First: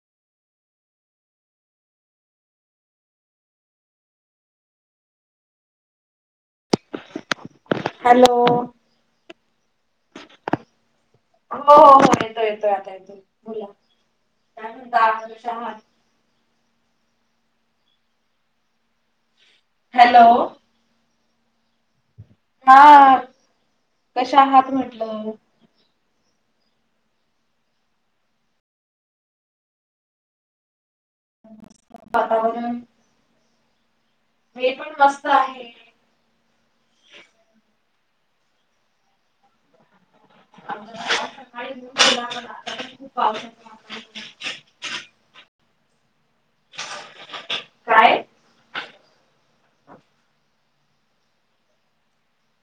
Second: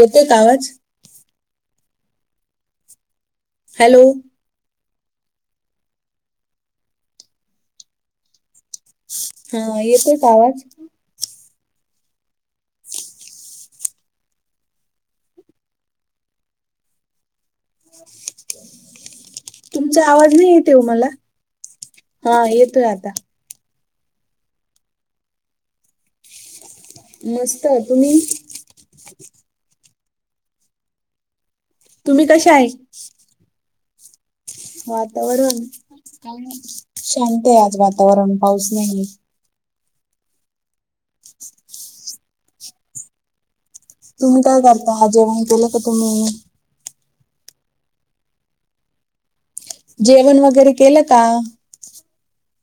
येतोय का आवाज? हॅलो! हॅलो हं येतोय का आवाज? हो हो हो येतोय येतोय आता येतोय बोला [unintelligible] [inaudible] तुमचा आवाज नाही येतय वो मला हा येतोय आता कशा आहात म्हटलं? मस्तय तुम्ही? तुम्ही कशा आहे वातावरण वातावरण शांतय आज वातावरण पाऊस नाहीय आमच्याकडे सकाळीच येऊन गेला पण आता पण खूप पाऊसाच तुम्ही काय करता? जेवण केलं का तुम्ही? [inaudible] काय? जेवण वगैरे केलं का?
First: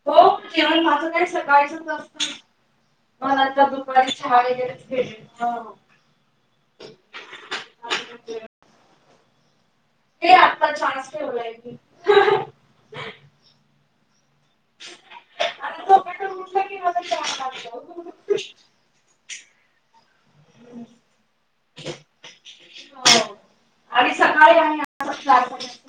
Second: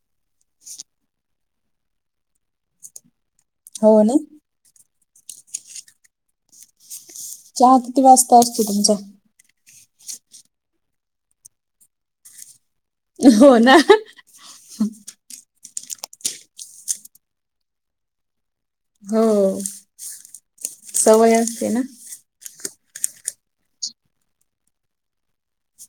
हो जेवण माझं काय सकाळीचच असत मला आता हो दुपारी ना चहा वगैरे [unintelligible] हा चहा किती वाजता असतो तुमचा हे आत्ता चहाच ठेवलाय मी हो ना [unintelligible] हो, सवय असते ना? आणि सकाळी आ [unintelligible]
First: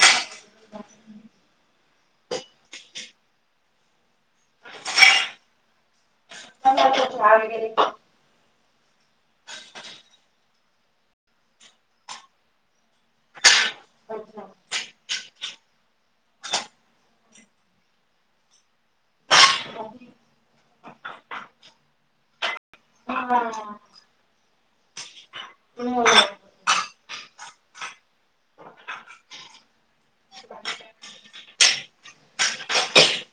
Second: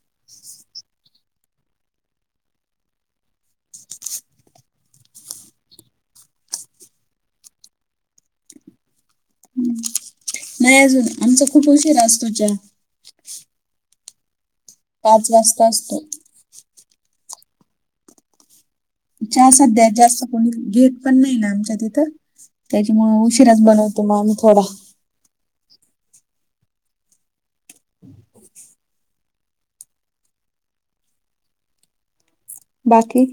[unintelligible] मग होतो चहा वगैर नाही अजून आमचा खूप उशीरा असतो चहा अच्छा पाच वाजता असतो चहा सध्या जास्त कोणी घेत पण नाही ना आमच्या तिथं त्याच्यामुळं उशीराच बनवतो ते आम्ही थोडा [unintelligible] गुड मॉर्निंग बाकी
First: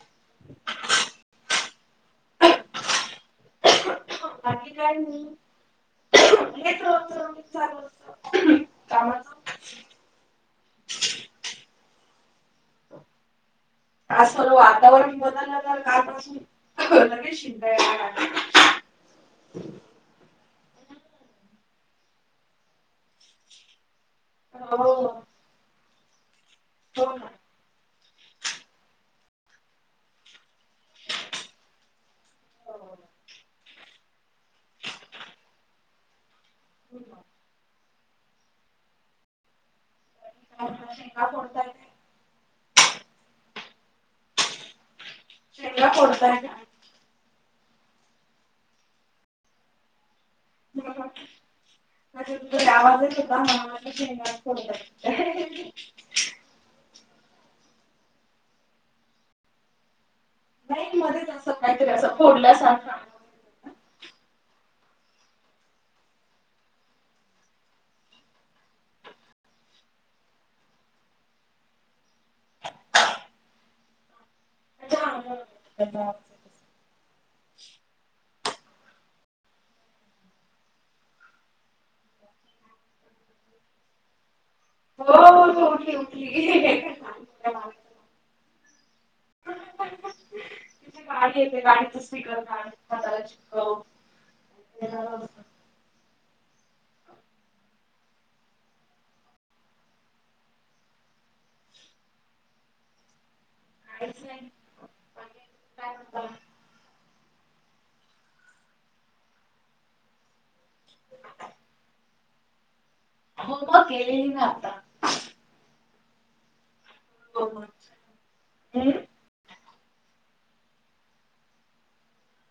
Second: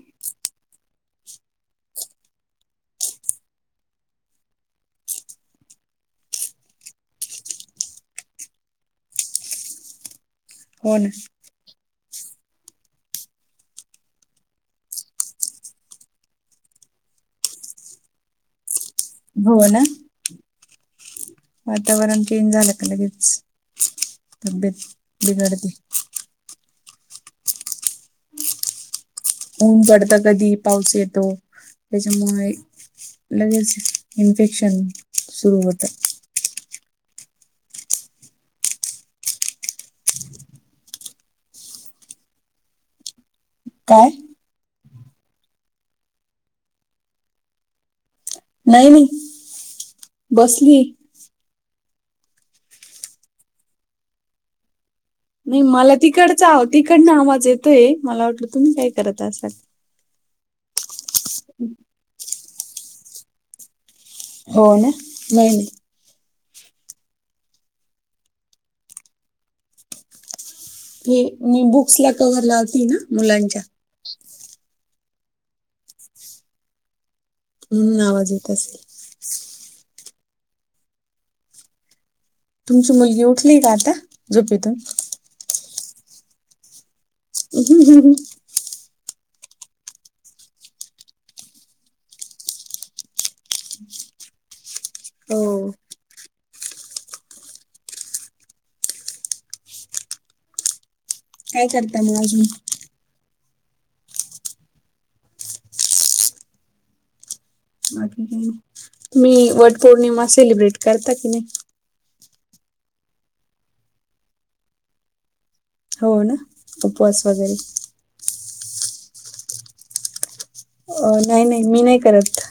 कायी नायी हेच रोजच रोज चालू असतं हो ना! थोड वातावरण बदलंल तर काल पासून लगेच शिकं यायला लागल्या. हो ना! वातावरण चेंज झालं का लगेच तब्येत बिघडते. हो. ऊन पडतं कधी पाऊस येतो त्याच्यामुळे लगेच इन्फेक्शन सुरू होतं. [unintelligible] काय? कोणता आणि [unintelligible] नाही नाही बसलीय. आवाज येत होता मला वाटल शेंगाच फोडतात. नाही मला तिकडचा तिकडनं आवाज येतोय मला वाटलं तुम्ही काय करत असाल. नाही मध्ये [unintelligible] फोडल्या सारखा. हो ना नाही. हे मी बुक्स ला कवर लावतीय ना मुलांच्या [unintelligible] हम्म आवाज येत असेल. तुमची मुलगी उठली का आता झोपेतून? हो हो उठली उठली! ह ह ह [unintelligible] गाडी येते गाडीचं स्टिकर काढ तोंडाला चिटकव. हो काय करता मग अजून. कायच नाही. बाकी काही नाही. तुम्ही वट पौर्णिमा सेलिब्रेट करता की नाही? हो मग केलेली ना आता. हो ना उपवास वगैरे. हम्म! अ नाही नाही मी नाही करत.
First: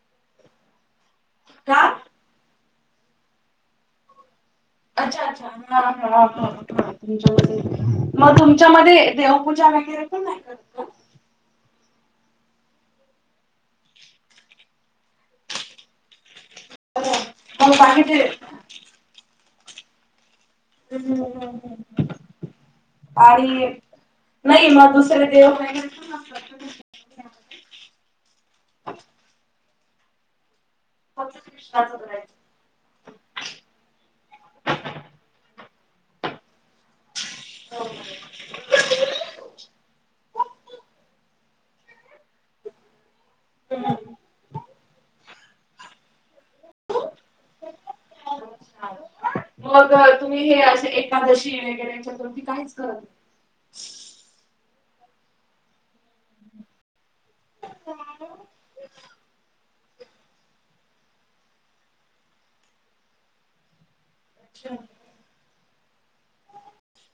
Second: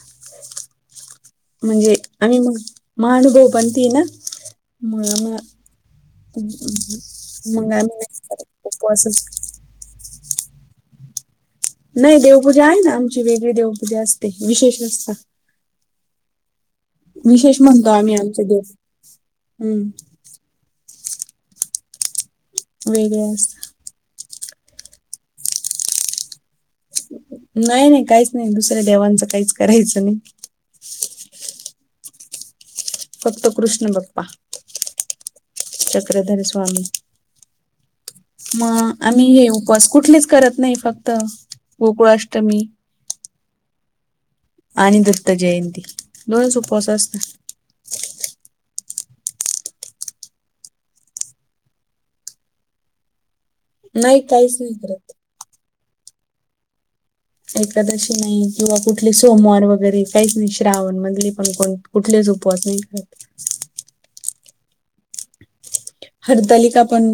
म्हणजे आम्ही मग महानगोपांती ना मग अच्छा आम्हा- अच्छा हा हा आम्ही नाही मग करत तुमच्यामध्ये देव उपवासच पूजा वगैरे पण नाही करत. नाही देवपूजा आहे ना आमची वेगळी देवपूजा असते विशेष नसत. विशेष म्हणतो आम्ही आमचे देव हम्म. हम्म वेगळे असतात आणि नाही मग दुसरे देव काय करता? नाही नाही काहीच नाही दुसऱ्या देवांचं काहीच करायचं नाही. [unintelligible] फक्त कृष्ण बाप्पा चक्रधरी स्वामी. म आम्ही हे उपवास कुठलेच करत नाही फक्त गोकुळाष्टमी. आणि दत्त जयंती दोनच उपवास असतात. मग तुम्ही हे असे एकादशी वगैरे चतुर्थी काहीच करत नाही. नाही काहीच नाही करत. एकादशी नाही किंवा कुठले सोमवार वगैरे काहीच नाही श्रावण मधले पण कोण कुठलेच उपवास नाही करत. अच्छा हरितालिका पण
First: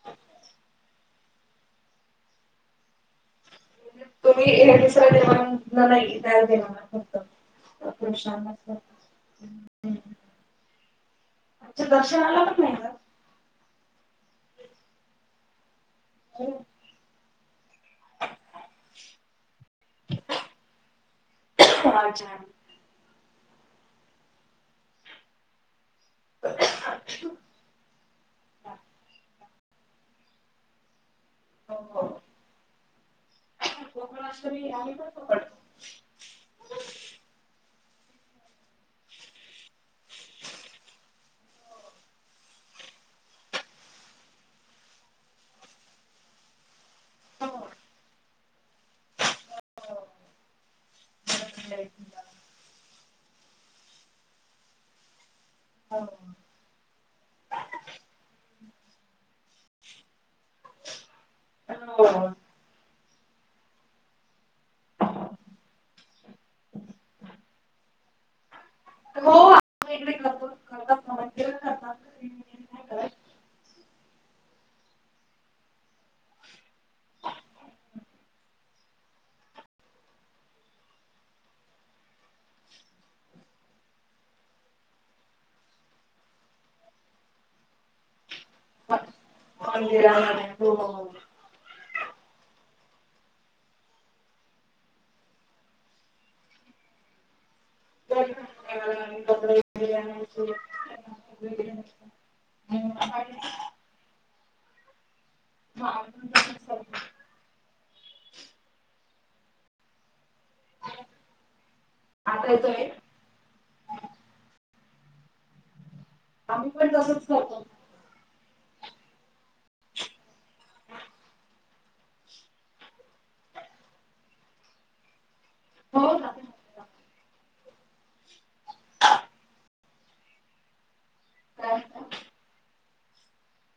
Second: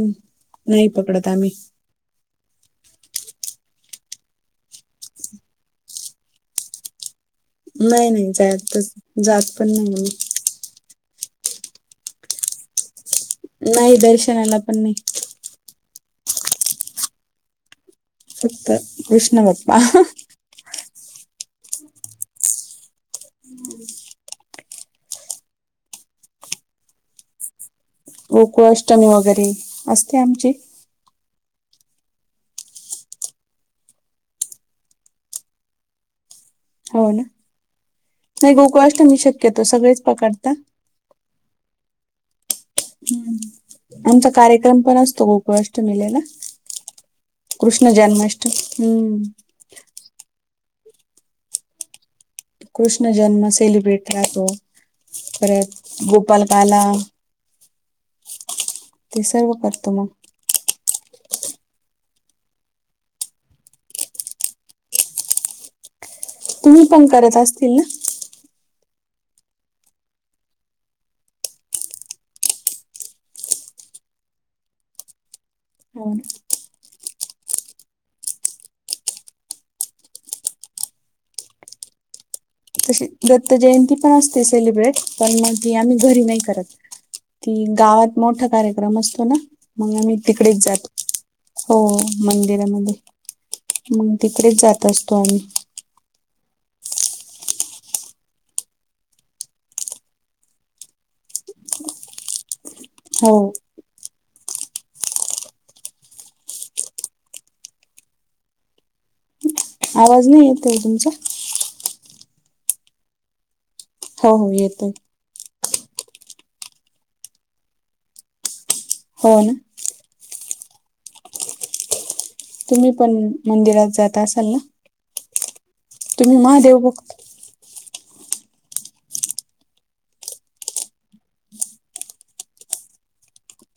नाही पकडत आम्ही तुम्ही दुसरा देवाला नाही त्या देवाला नाही नाही जातच जात पण नाही म्ह दर्शना आला नाही का? नाही दर्शनाला पण नाही? हो. फक्त विष्णू बाप्पा. अच्छा! [unintelligible] गोकुळ अष्टमी वगैरे असते आमची हो हो कोकण पड हो ना नाही गोकुळआष्टमी शक्यतो सगळेच पकता हम्म! आमचा कार्यक्रम पण असतो गोकुळाष्टमेलेला कृष्ण जन्माष्टमी हम्म [unintelligible] कृष्ण जन्म सेलिब्रेट राहतो परत गोपालकाला ते सर्व करतो मग हो तुम्ही पण करत असतील ना. हो ना. तशी दत्त जयंती पण असते सेलिब्रेट, पण मग आम्ही घरी नाही करत. ती गावात मोठा कार्यक्रम असतो ना मग आम्ही तिकडेच जातो. हो मंदिरामध्ये मग तिकडेच जात असतो आम्ही [unintelligible] वग हो आवाज नाही येतो तुमचा आता येतोय हो हो येतोय आम्ही पण तसच करतो हो ना तुम्ही पण मंदिरात जाता असाल ना तुम्ही महादेव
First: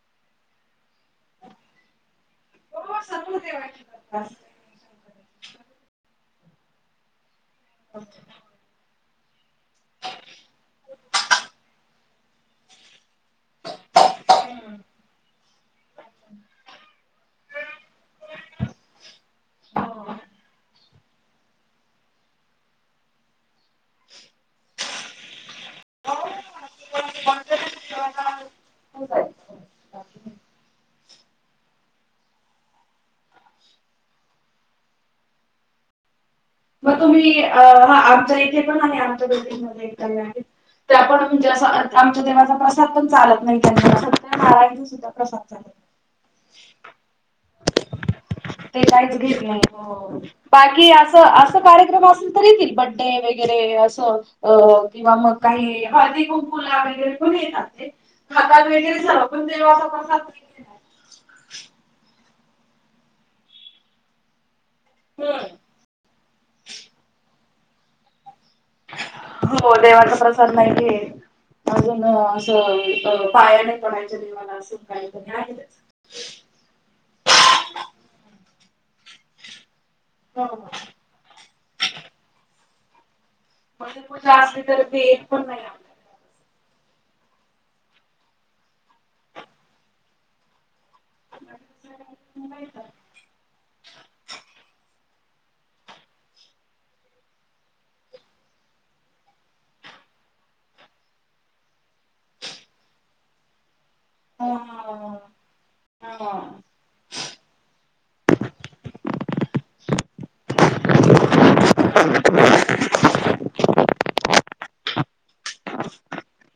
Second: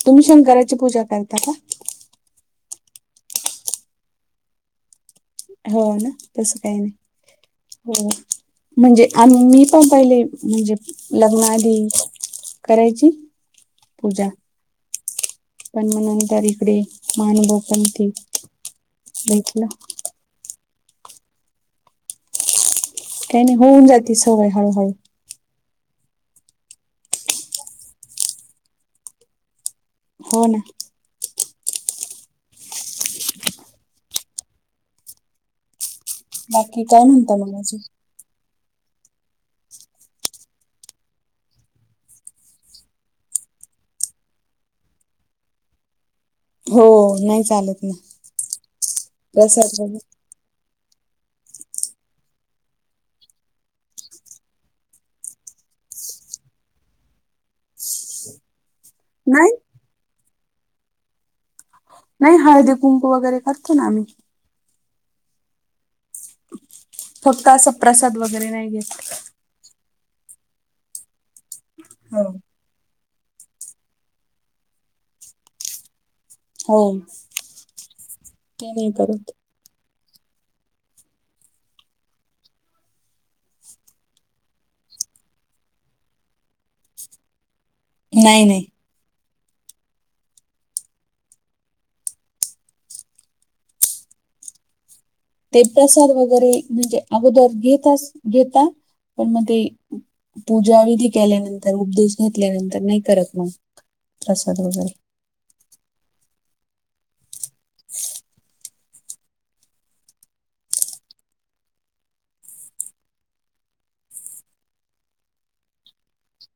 तुम्ही शंकराची पूजा करता का [unintelligible] हो ना तस काही नाही हो म्हणजे आणि मी पण पहिले म्हणजे लग्नआधी करायची पूजा पण मग नंतर इकडे मनुभव पण ते भेटलं. काही नाही होऊन जाते सवय हळूहळू [unintelligible] हो ना बाकी मग काय म्हणता तुम्ही मग अजून आमच्या इथे पण आहे आमच्या बिल्डिंगमध्ये काय आहे त्या पण म्हणजे अस आमच्या देवाचा प्रसाद पण चालत नाही तना [unintelligible] हो नाही चालत ना प्रसाद बाकी असं असं कार्यक्रम असेल तरी बड्डे वगैरे असं अ किंवा मग काही हळदी कुंकू ला वगैरे पण येतात ते खात वगरे पण नाही तेव्हा कस नाही हळदी कुंकू वगैरे करतो ना आम्ही हम्म. फक्त असा प्रसाद वगैरे नाही घेत. हो देवाचा प्रसाद नाहीये अजून. हो होय अ पायाने पणायच्या निवाला असून काय. हो ते नाही करत. ह ह. म्हणजे तू जास् तर भेत पण नाहीय. नाही नाही. येत. [inaudible] ते प्रसाद वगैरे म्हणजे अगोदर घेतच घेता पण मग ते. पूजा विधी केल्यानंतर उपदेश घेतल्यानंतर नाही करत मग हा प्रसाद वगैरे. हा. [inaudible] [inaudible]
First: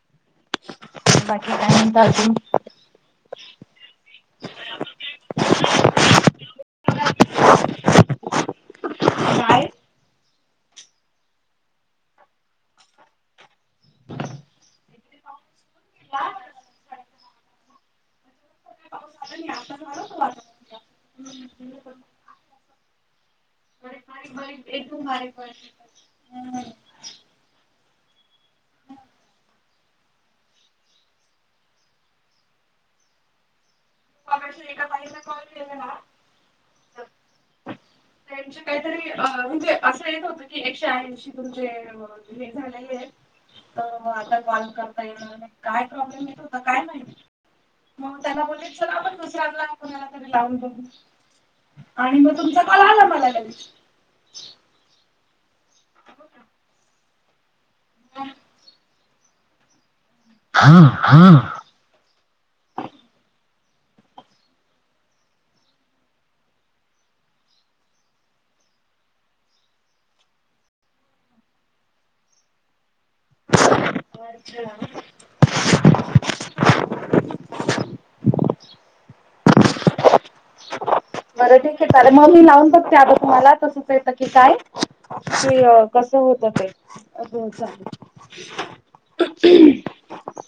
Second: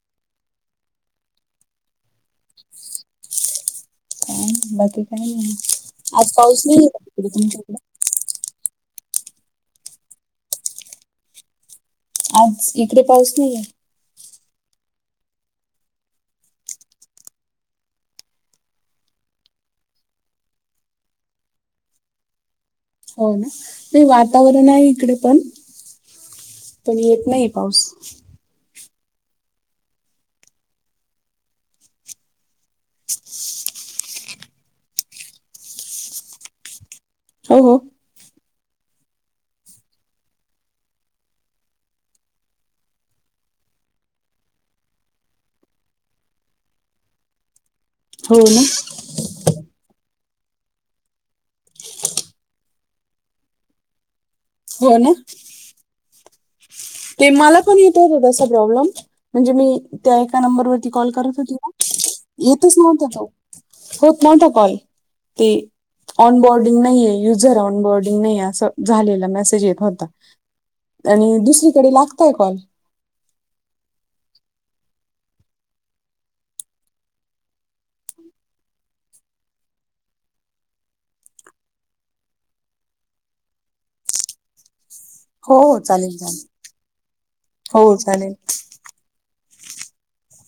बाकी का म्हणता अजून. काय आज पाऊस नाही तिकडे तुमच्या काय? आज इकडे पाऊस नाहीे. झालं नाही आता [unintelligible] हम्. हो ना ते वातावरण आहे इकडे पण. पण येत नाही पाऊस. एका बाईला कॉल केलेला. हो हो. त्यांचे काहीतरी अ म्हणजे असं येत होतं की एकशे ऐंशी तुमचे अ व. हे झालेलं मिळेल. तर आता कॉल करता येल काय प्रॉब्लेम येत होता काय माहिती. मग हो त्याला ना बोलत चला आपण दुसऱ्याला. त जाऊ आणि मग तुमचा कॉल आला लगेच. हो ना. ते मला पण येत होत तसा प्रॉब्लेम म्हणजे मी. त्या एका नंबरवररती कॉल करत होती ना येतच नव्हत चौक. होप कोणता कॉल ते. ऑन बोर्डिंग नाही आहेे युझर ऑन बोर्डिंग नाही असं झालेला मेसेज येत होता. आणि दुसरीकडे लागताय कॉल. अच्छा. बरं ठीक आहे चालेल मग मी लावून बघते अग तुम्हाला तसंच येतं की काय. ते हो अ हो चालेल कसं चालेल होत ते अस ग चाललंय. हो चालेल [inaudible]